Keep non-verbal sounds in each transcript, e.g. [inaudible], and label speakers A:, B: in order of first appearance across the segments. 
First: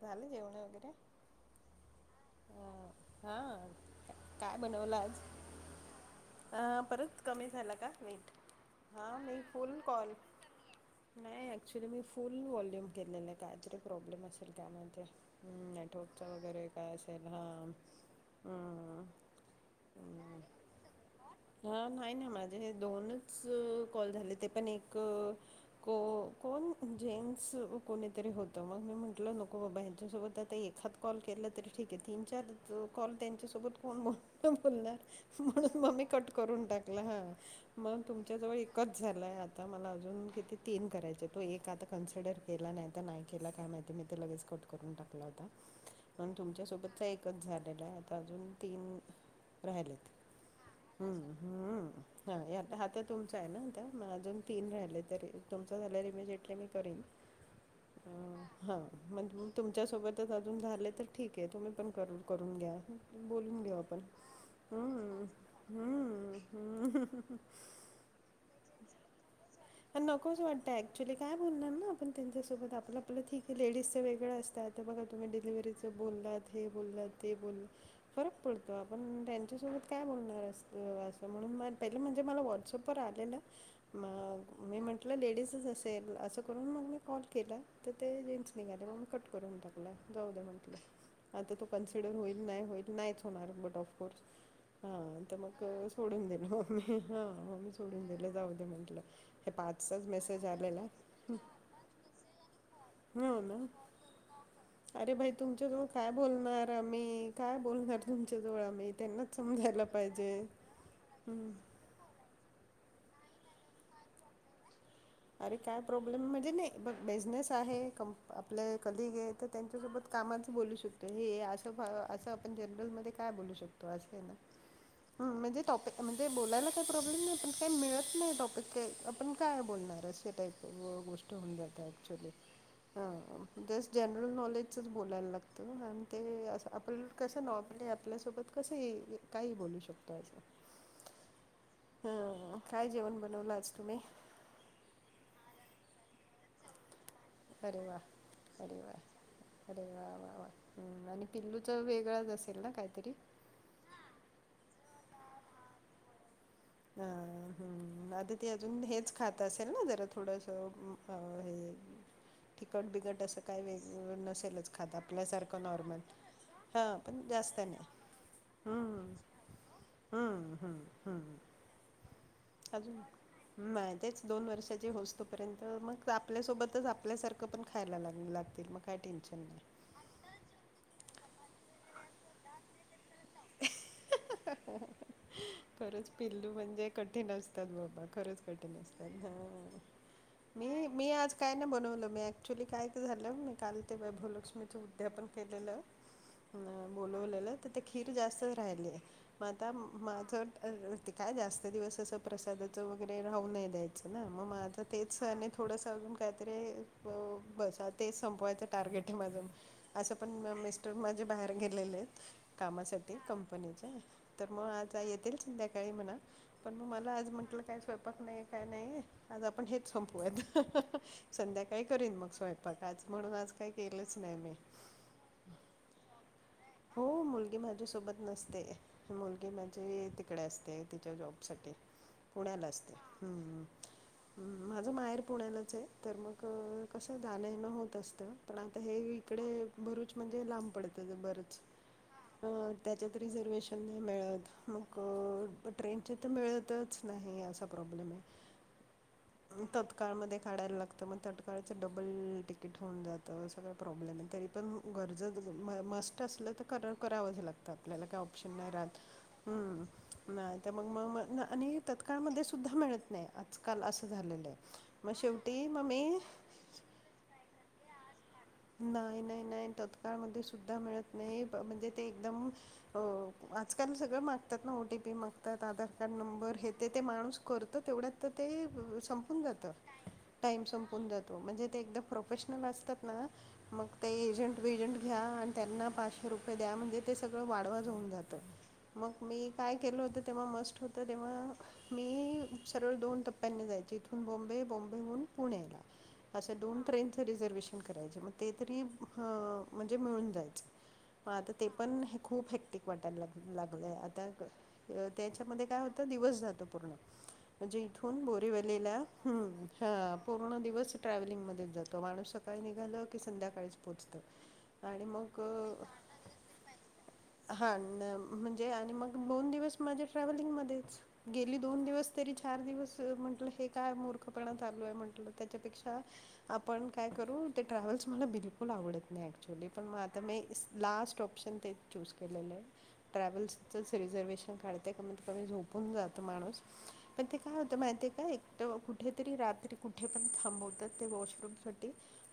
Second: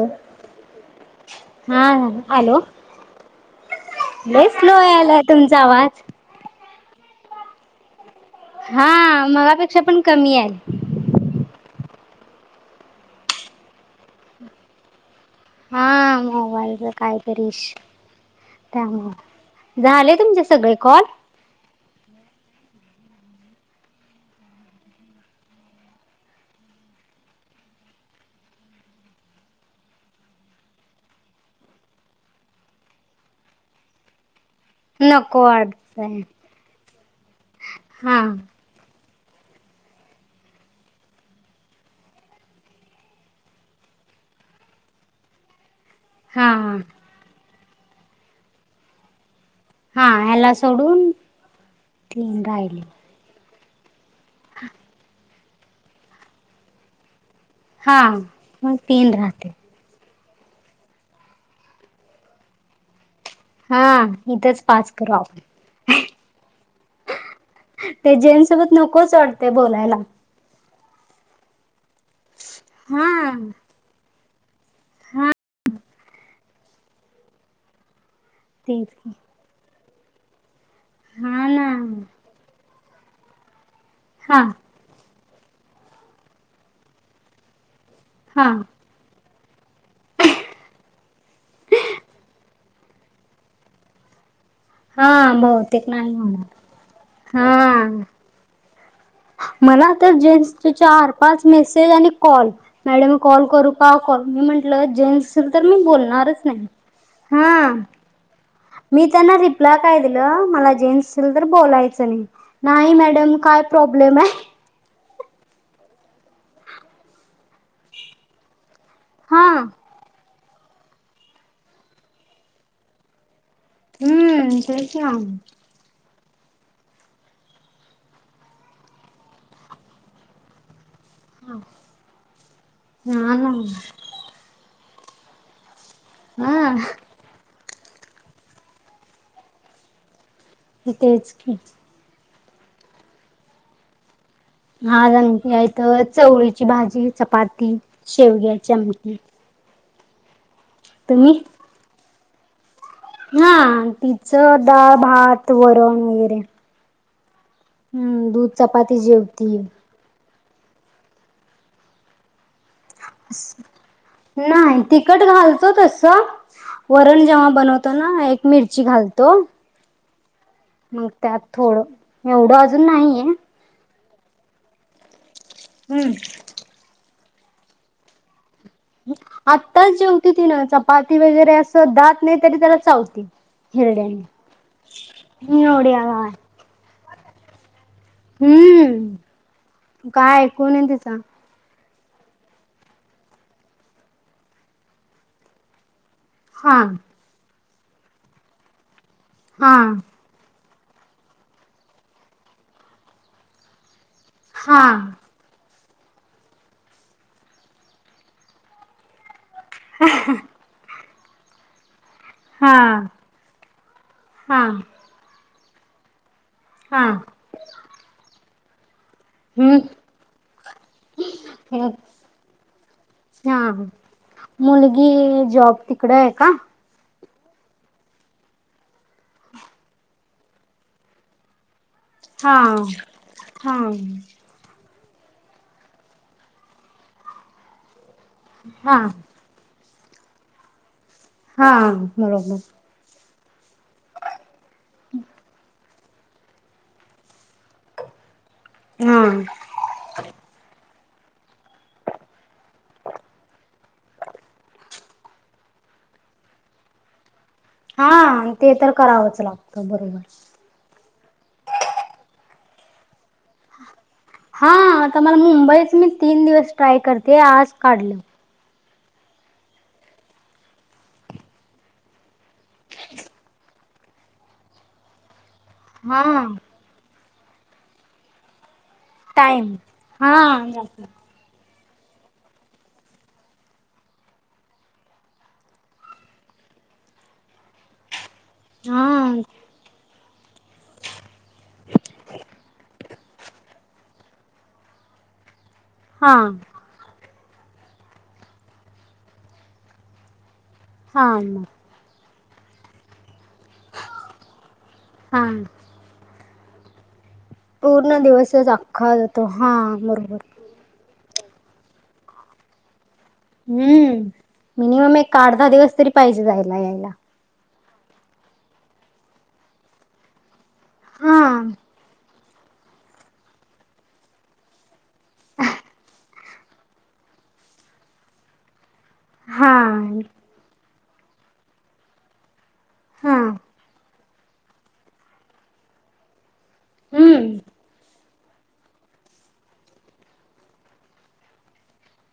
A: झालं, जेवणं वगैर?
B: हा... हॅलो...
A: हां
B: लई स्लो यायलाय तुमचा आवाज
A: आ... परत कमी झाला का... वेट हां
B: हा... मगापेक्षा पण कमी ए
A: नई... ॲक्च्युली मी फुल व्हॉल्यूम केलेलं ए... काहीतरी प्रॉब्लेम असेल त्यामुळे ते
B: हा... मोबाईलचं कायतरी
A: हां
B: इश्यु... त्यामुळं... झाले
A: हम्म.
B: तुमचे सग बेॉल.
A: हा... नाही ना, माझे हे दोनच... कॉल झाले... ते पण एक को... कोण जेंट्स... कोणीतरी होतं, मग मी म्हंटलं... नको बाबा... हेच्यासोबत आता एखाद कॉल केला तरी ठीक ए... तीन चार कॉल... त्यांच्यासोबत कोण बोल कोण बोलणार,
B: नको
A: म्हणून मग मी...
B: अडचण
A: कट करून टाकला. हा... मग
B: हा
A: तुमच्या जवळ एक कच झालय... आता मला अजून किती... तीन करायचे. तो एक आता कन्सिडर केला नाय नाही केला काय माहिती... मी तर लगेच कट करून टाकला होता. पण
B: हा
A: तुमच्यासोबतचा एकच झालेला ए... आता अजून तीन
B: हा... ह्यालाच
A: हुं हुं...
B: राहिले
A: हा [unintelligible] तुमचा ए ना आता? म... अजून तीन राहिले... तरी, तुमचा झाल्यावर इमिजिएटली मी करीन.
B: हा... मग तीन राहतेत
A: तुमच्या सोबतच अजून झाले तर ठीक ए... तुम्ही पण कर.. करून घ्या बोलून घेऊ
B: हा...
A: आपण
B: इथंच पाच करू आपण
A: हुं... हुं हुं
B: ते जेंटसोबत... नकोच वाटते बोलायला
A: कोच वाटतं... ऍक्च्युली... काय बोलणार ना आपण त्यांच्यासोबत... आपलं
B: हा
A: आपलं ठीक ए... लेडीजचं वेगळं असतात बघा... तुम्ही
B: हा
A: डिलिवरीचं बोललात... हे बोललात, ते बोललात फरक पडतो,
B: तेच
A: आपण...
B: की.
A: त्यांच्यासोबत काय बोलणार असतं असं...
B: हा
A: म्हणून
B: ना
A: म... पहिलं म्हणजे, मला व्हॉट्सअप वर आलेलं,
B: हा
A: मग... मी म्हंटलं... लेडीजच असेल, असं करून... मग मी कॉल केला तर ते
B: हा
A: जेट्स निघाले... मग मी कट करून टाकला... जाऊ दे म्हटलं आता तो, कन्सिडर होईल... नाई होईल... नाहीच होणार बट ऑफकोर्स हा, तर मग...
B: बहुतेक नाही
A: सोडून दिलं,
B: होणार
A: मग मी... हा... मग मी सोडून दिलं... जाऊ दे म्हटलं हे
B: मला
A: पाचचाच
B: तर...
A: मेसेज
B: जेट्सचे
A: आलेला
B: चार, पाच मेसेज आणि कॉल... मॅडम
A: हो
B: कॉल
A: ना.
B: करू का ओ कॉल... मी म्हंटलं,
A: अरे
B: जेट्स
A: भाई
B: असेल, तर मी
A: तुमच्याजवळ काय
B: बोलणारच नाई... हा
A: तुमच्या जवळ ए आम्ही
B: मी
A: त्यांनाच
B: त्यांना रिप्लाय
A: समजायला
B: काय
A: पाहिजे.
B: दिलं, मला जेंट्स असेल.. तर
A: हम्म.
B: बोलायचं नई नाई मॅडम... काय प्रॉब्लेम ए
A: अरे काय प्रॉब्लेम म्हणजे... नाई... बघ... बिझनेस आहे, क... आपलं कलीग ए... तर
B: हा
A: त्यांच्यासोबत, कामाचं बोलू शकतो. हे असं... फा... असं, आपण जनरलमध्ये काय बोलू शकतो? असं आहे ना
B: हम्म... तेच ना
A: हं, म्हणजे टॉपिक म्हणजे... बोलायला काई प्रॉब्लेम नाई... पण काही मिळत नाही, टॉपिक काई... आपण काय बोलणार? [unintelligible] टाइप गो... गोष्ट होऊन जाते ॲक्चुअली... हा... तेच जेन म्हणून नॉलेजचंच बोलायला लागतं... अन ते
B: ना
A: असं
B: हा
A: आपल्याला कसं नॉर्मली... आपल्यासोबत कसंही... काहीही बोलू शकतो असं
B: तेच की
A: हम काय जेवण बनवलंच तुम्ही.
B: हाज आमट आहे तर चवळीची भाजी चपाती
A: अरे वा
B: शेवग्या च
A: अरे वा
B: आमट.
A: अरे वा वा वा आणि पिल्लूच वेगळंच असेल ना काहीतरी.
B: हा तिच दा भात वरण वगैरे.
A: ह हम्
B: हम्म
A: आता ते
B: दूध
A: अजून
B: चपाती
A: हेच खात
B: जेवती
A: असेल ना जरा थोडंस. ह हे. तिकट बििकट असं काही वेगं नसेलच
B: नाही
A: खाातं
B: तिखट
A: आपल्यासारखं
B: घालतो
A: नॉर्मल.
B: तस
A: हां पण
B: वरण जेव्हा
A: जास्त नाही
B: बनवतो ना एक मिरची घालतो.
A: हा हा.
B: मग त्यात थोडं एवढं अजून नाहीय.
A: नाही तेच दोन वर्षाचे होस तोपर्यंत मग
B: हम्म
A: आपल्यासोबतच. आपल्यासारखं पण खायला लाग लागतील मग. काय टेन्शन नाही
B: आत्ताच जी होती ती ना चपाती वगैरे असं दात नाही तरी त्याला चावती. हरड्यान न
A: खरंच
B: नोड्या.
A: पिल्लू म्हणजे कठी असात खरच क असतात
B: हम्म काय ऐकून आहे तिचा
A: आज. काय नाही बनवलं मी ॲक्च्युली कायच झालं मी काल ते वैभूवलक्ष्मीचं उद्यापन केलेलं. [inaudible]
B: हा..
A: ललेलं तर ते खीर जास्तच राहिली आहे मग आता
B: हा
A: माझं. ते काय जास्त दिवस असं प्रसादाचं वगैरे राहू नय द्यायचं ना मग
B: हा
A: आझता तेच. थोडंसं अजून काहीतरी बसा तेच संपवाय तर,, टार्गेट आहे माझं असं पण मिस्टर माझे बाहेर गेलेले आहेत.
B: हा
A: कामासाठी कंपनीच्या तर
B: हा
A: मग आज येतील संध्याकाळी म्हणा. पण मग
B: हा
A: मला आज म्हटलं काय स्वयंपाक नाही काय नाही आज आपण
B: हम्म
A: हेच संपूयात. संध्याकाही करीन मग स्वयंपाक आज म्हणून आज
B: हा
A: काही केलंच नाही मी.
B: मुलगी जॉब त इकडं आहे का.
A: हो मुलगी माझ्यासोबत नसते. मुलगी माझी तिकडे असते तिच्या जॉब साठी. पुड्याला
B: हा
A: असते हम्मम्.
B: हा
A: माझं माहेर पुण्यालाच आहे तर मग कसं जाणणं होत असतं. पण आता हे
B: हा
A: इकडे भरुच म्हणजे लांब पडत बरच.
B: हा बरोबर.
A: त्याच्यात रिझर्वेशन नाही मिळत मग. ट्रेनचे तर मिळतच नाही असा प्रॉब्लेम आहे.
B: हा
A: तत्काळ म काढायला लागत. तर मग तटकाळाचं डबल तिकीट होऊन जातं सगळं प्रॉब्लेम आहे तरी पण गरज म मस्त असलं तर करावं लातं.
B: हा ते तर करावंच
A: हम्म.
B: लागतं बरोबर.
A: नाही तर मग मग म आणि तत्काळमध्ये सुद्धा मिळत नाही आजकाल असं झालेलं. आहे.
B: हा
A: मग
B: आ मला
A: शेवटी मग
B: मुंबईच मी तीन दिवस ट्राय करते आज काढल.
A: नाही नाही नाही तत्काळमध्ये सुद्धा मिळत नाही म्हणजे ते एकदम. हो आजकाल सगळं मागतात ना ओ टी पी मागतात आधार. त्या
B: हा
A: नंबर हे ते ते माणूस करत तेवढ्यात तर ते. जात
B: टाइम हा
A: टाइम संपून जातो म्हणजे ते एकदा प्रोफेशनल असतात ना. मग ते एजंट वेजंट घ्या आणि त्यांना पाचशे रुपये द्या म्हणजे ते सगळं वाढवा जाऊन जातं.
B: हा
A: मग मी काय केलं होत तेव्हा मस्ट होतं तेव्हा. मी सरळ दोन टप्प्यांनी जायचे इथून बॉम्बे बॉम्बेहून पुण्याला.
B: हा
A: अशा दोन ट्रेनचं रिझर्वेशन करायचे मग ते तरी म्हणजे मिळून
B: हा
A: जायचं. आता
B: मग
A: ते पण खूप हेक्टिक वाटायला ला लागलंय आता
B: हा
A: त्याच्यामध्ये काय हो आता दिवस जातो पूर्ण म्हणजे
B: पूर्ण
A: इथून
B: दिवसच
A: बोरेवलेला
B: अख्खा
A: ह्म
B: जातो हा
A: ह
B: बरोबर
A: पूर्ण दिवस ट्रॅव्हलिंग म जातो माणस सकाळी निघाल की संध्याका
B: हम्म मिनिमम एक अर्धा दिवस तरी पाहिजे जायला यायला
A: हां म्हणजे आणि मग दोन दिवस माझ्या ट्रॅव्हलिंगमध्येध्ये
B: हा
A: गेली दोन दिवस तरी चार दिवस म्ह कायल म्ह त्यापेक्षा आपण काय करू ट्रॅव्हल्स मला बिलकुल आवडत नाही ॲक्च्युअली
B: हा
A: पण म आता म लास्ट ऑप्शन ते चूज केलेलं आहे
B: हा
A: ट्रॅव्हल्सचंच रिझर्वेशन काढ. ते कमीत कमी झोपून जातो माणूस पण ते
B: हम्म
A: काय होत माहितीय काय? तर कुठेतरी रात्री कुठे पण थांबवतात ते वॉशरूम साठी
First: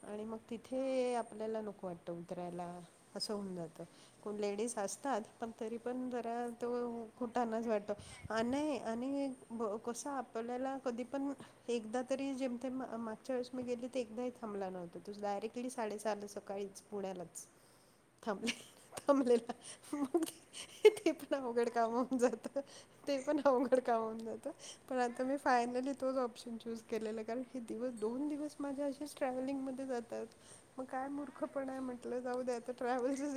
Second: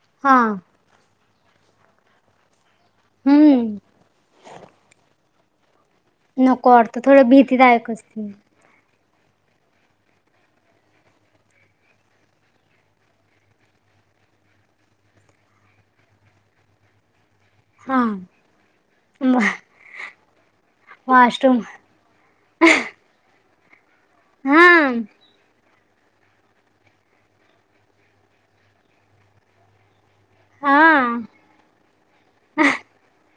A: आणि
B: हा
A: मग तिथे. हे आपल्याला नको वाटतं उतरायला असं होऊन
B: हम्म
A: जातं कोण लेडीज असतात. प तरी पण जरा तो
B: नको वाटतं थोडं
A: खोटा अनाज वाटतो
B: भीतीदायकच ते
A: आणि आणि कसं आपल्याला कधी पण एकदा तरी जेमते. चर्च मे गेले ते एकदाही थांबला नव्हता. तू डायरेक्टली साडेसार सकाळीच पुण्यालाच
B: हा
A: थांब
B: म
A: थांबलेला. ते पण
B: वॉशरूम
A: अवकड काम होन जात. ते पण अवघड कामावून जातं
B: हा
A: पण आता मी फायनली तोच ऑप्शन चूज केलं कारण हे दिवस दोन दिवस माझ्या अशीच ट्रॅव्हलिंग मध्ये जातात
B: हा
A: मग काय मूर् दुःखपण आहे म्हटलं जाऊ द्या तर ट्रॅव्हलस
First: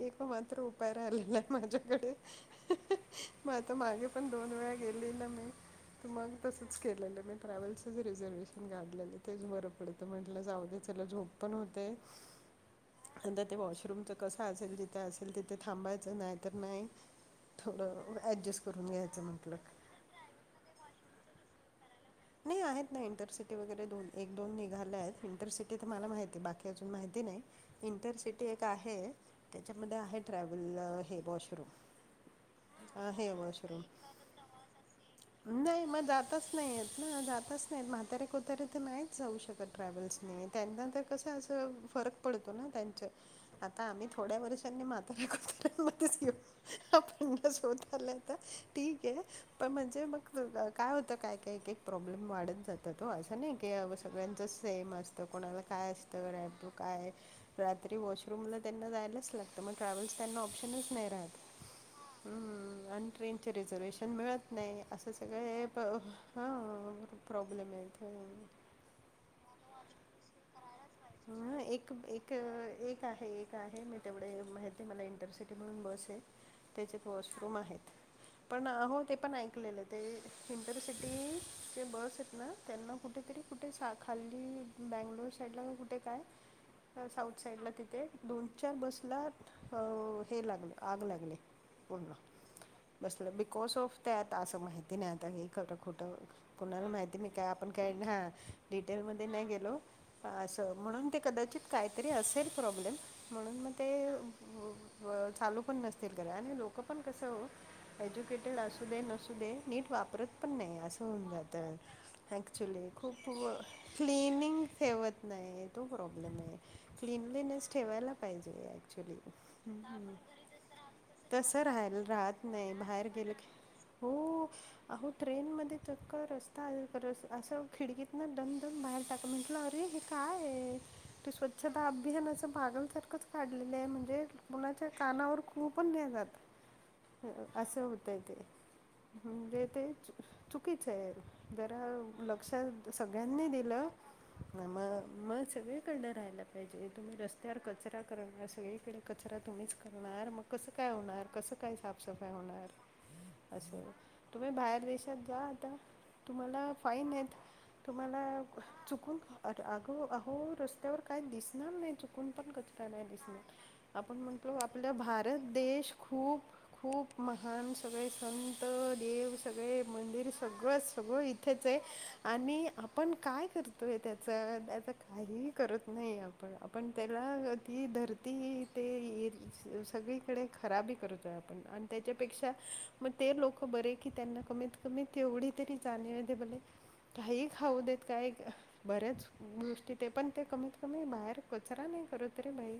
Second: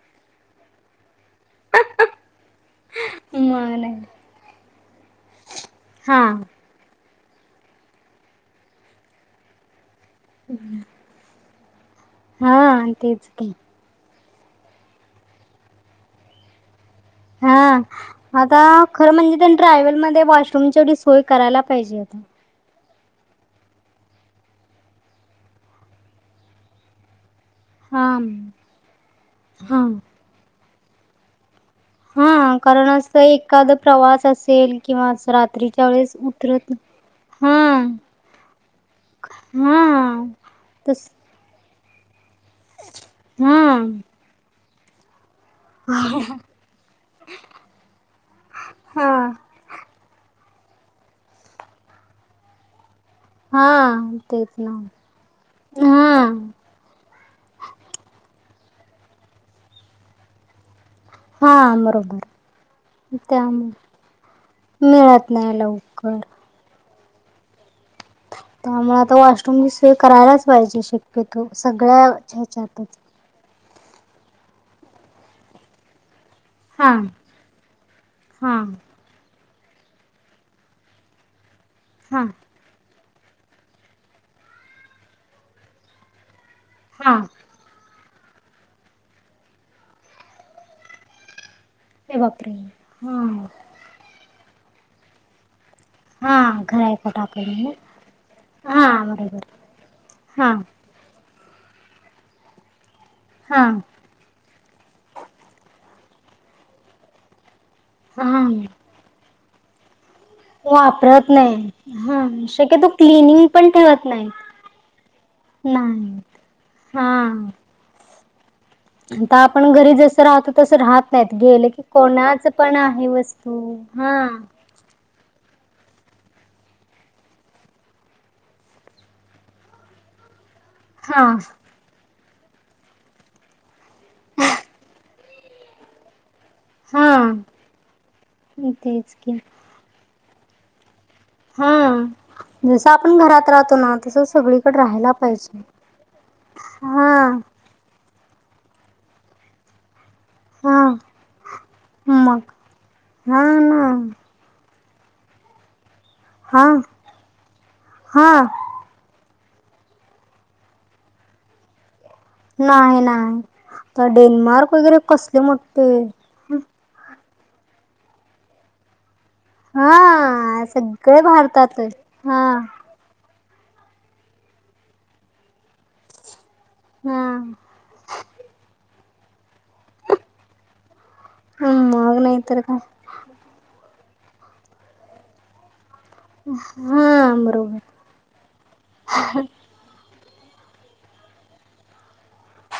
A: एक मात्र उपाय राहिलेला आहे माझ्याकडे मग आता मागे पण दोन वेळा गेली ना मी तर
B: हा
A: मग तस. केलेलं मी ट्रॅव्हल्लचचे जे रिझर्ववेशन काढलेले तेच बरं पडतं म्हटलं जाऊ. चला झोप पण होते
B: हा तेच की
A: ते वॉशरूमच कस असेल जिथे असेल तिथे थांबायचं नाही तर नाही.
B: हा
A: थोडं
B: आता
A: ॲडजस्ट करून
B: खरं
A: घ्यायचं
B: म्हणजे त्यां
A: म्हटलं
B: टड्रायव्हल मध्ये वॉशरूमवढी सोय करायला पाहिजे आता
A: नाही आहेत ना इंटरसिटी वगैरे दोन एक दोन निघाले आहेत इंटरसिटी तर मला माहिती आहे बाकी अजून माहिती नाही.
B: हां
A: इंटरसिटी एक आहे
B: हां
A: त्याच्यामध्ये आहे ट्रॅव्हल हे वॉशरूम
B: हा कारण अस
A: आहे
B: एखाद
A: वॉशरूम
B: प्रवास असेल किंवा अस
A: नाही
B: रात्रीच्या
A: मग
B: वेळेस
A: जातच
B: उतरत.
A: नाही आहेत ना जातच नाहीत
B: हां
A: म्हातारे कोत्याारे तर नाहीच जाऊ शकत
B: हां
A: ट्रॅव्हल्सने त्यांना तर
B: तस
A: कसं असं फरक पडतो ना त्यांच आता
B: हां
A: आम्ही थोड्या वर्षांनी माता पिकत. म आपणसोतलाता ठीक आहे.
B: हां
A: पण म्हणजे मग काय होतं काय काय एक प्रॉब्लेम वाढत जात त हो असं. नाही की अ
B: हां
A: सगळ्यांच
B: तेच ना
A: सेम असतं कोणाला काय असतं.
B: हां
A: काय रात्री वॉशरूमला त्यांना जायलाच लागतं मग ट्रॅव्हल्स त्यांना ऑप्शनच नाही राहत.
B: हा आमर
A: हम्म आणि ट्रेनचे रिझर्वेशन मिळत नाही असं
B: मिळत
A: सगळ.
B: नाही लवकर
A: हो प्रॉब्लेम येत.
B: त्यामुळे आता वॉशरूम सेय करायलाच पाहिजे श
A: ह एक एक एक आहे एक. आहे मी तेवढे माहती मला इंटरसिटी म्हणून बसे
B: हां
A: त्याच्यात वॉशरूम आहेत
B: हां
A: पण आहो ते पण ऐकलेलं ते इंटरसिटी जे बस
B: हां
A: आहेत ना त्यांना कुठेतरी कुठे सा खाल्ली बंगलोर साईड लाुठ ते काय तर
B: हां
A: साऊथ. साईड ला तिथे दोन चार बसला अ हे लागले आग लागले. पूर्ण
B: अरे बापरे हां
A: बसलं बिकॉज ऑफ त्यात असं माहिती नाही आता हे खरं खोटं.
B: हां
A: कणाला
B: घरायला
A: माहिती नाही का
B: टाकलं
A: आपण
B: ना
A: काय हा डिटेल
B: हां
A: मध्ये नाही
B: बरोबर
A: गेलो.
B: हां
A: म्हणून ते कदाचित काहीतरी असेल प्रॉब्लेम म्हणून मग
B: हां
A: ते चालू पण नसतील घरा आणि लोक पण कसं हो. एज्युकेटेड
B: हां
A: असू दे नसू दे नीट वापरत. पण नाही असं होऊन
B: वापरत नाही
A: जातं
B: हां
A: ॲक्च्युली
B: शक्यतो
A: खूप
B: क्लिनिंग पण ठेवत नाही
A: क्लनिंग ठेवत. तो
B: नाही
A: प्रॉब्लेम आहे
B: हां
A: क्लनलीनेस ठेवायला पाहिजे. ॲक्च्युली
B: आता आपण घरी जसं राहतो तसं राहत नाहीत
A: तसं
B: गेले की
A: राहायला राहत
B: कोणाच
A: नाही
B: पण
A: बाहेर
B: आहे
A: गेलं की
B: वस्तू
A: हो
B: हम्म.
A: अहो ट्रेनमध्ये चक्क रस्ता असं खिडकीतनं दडम दन बाहेर टाका म्हटलं अरे. काय
B: हा
A: तू स्वच्छ आदा अभिहण असं बागलसारखंच काढलेलं आहे म्हणजे कुणाचा कानावर खूपण न्या जातं [inaudible]
B: हा
A: असं होतय ते
B: तेच की
A: म्हणजे ते चुकीच आहे जरा
B: हा जस
A: लक्षात
B: आपण
A: सगळ्यांनी
B: घरात राहतो
A: दिलं
B: ना तस सगळीकडे
A: म
B: राहायला आप
A: मग सगळीकडन राहायला पाहिजे तुम्ही रस्त्यावर कचरा करणार स वेळी केरकचरा तुम्हीच करणार मग कसं
B: हा
A: काय होणार कसं काय साफसफाई
B: मग
A: होणार
B: हा
A: असे
B: ना
A: तुम्ही बाहेर देशात जा आता
B: हा
A: तुम्हाला फाईन आहेत तुम्हाला
B: हा
A: चुकून अगो अहो रस्त्यावर काय दिसणार नाही चुक कोण पण कच नाही दिसणार
B: तर
A: आपण म्हणतो
B: डेन्मार्क
A: आपलं
B: वगैरे कसले
A: भारत
B: मोठे
A: देश खूप खूप महान सगळे संत देव सगळे मंदिर
B: हा
A: सगळंच सगळं
B: सगळे
A: इथेच आहे
B: भारतात हा
A: आणि आप आपण काय करतोय त्याचं त्याचं काही करत नाही आपण आपण त्याला
B: हा
A: ही धरती ह ते सगळीकडे खराबी करूत
B: मग नाही
A: त्याच्यापेक्षा
B: तर काय
A: मग ते लोक बरे की त्यांना कमीत कमी तेवढी तरी बले
B: हा
A: काही
B: बरोबर
A: खाऊ देत काय? बऱ्याच गोष्टी ते पण ते कमीत कमी बाहेर कचरा नाही करतत रे बाई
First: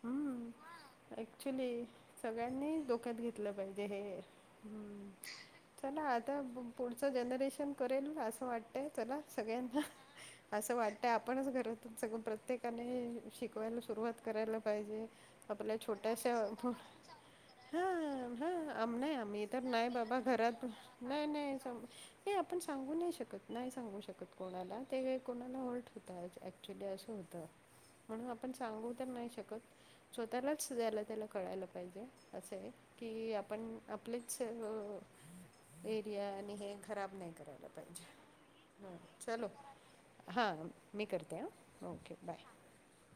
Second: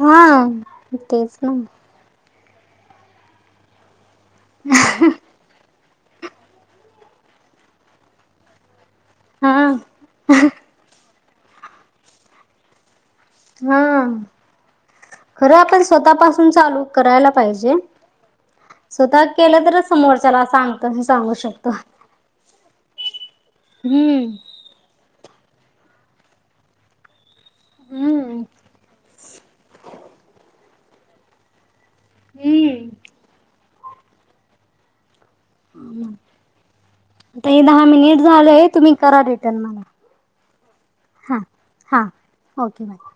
B: हा
A: हम्म
B: तेच ना.
A: ॲक्च्युली सगळ्यांनी डोक्यात घेतलं पाहिजे हे हम् चला आता पुढचं जनरेशन करेल ना असं वाटतं चला
B: हा
A: सगळ्यांना असं वाटतं आपणच घरातून सगं प्रत्येकाने शिकवायला
B: हा
A: सुरुवात करायला पाहिजे
B: खरं
A: आपल्या
B: आपण
A: छोट्याशा
B: स्वतःपासून चालू करायला पाहिजे
A: हा हा आम नाही
B: स्वतः
A: आम्ही तर
B: केलं तरच
A: नाही बाबा
B: समोरच्याला
A: घरात
B: सांगतो
A: नाही
B: सांगू
A: नाही स
B: शकतो.
A: हे आपण सांगू नाही शकत नाही सांगू शकत
B: हम्म.
A: कोणाला ते वेळ कोणाला होल्ट होत ऍक्च्युअली असं होतं म्हणून
B: हम्म
A: आपण सांगू तर नाही शकत स्वतःलाचला त्याला कळायलात जे असे आहे
B: हम्म.
A: की आपण आपलेच एरिया आणि हे खराब नाही
B: आता हे
A: करायला
B: दहा
A: पाहिजे
B: मिनिट झालंय तुम्ही
A: ह
B: करा
A: चलो
B: रिटर्न मला
A: हां मी करते
B: हा
A: हां
B: हा
A: ओके बाय
B: ओके बाय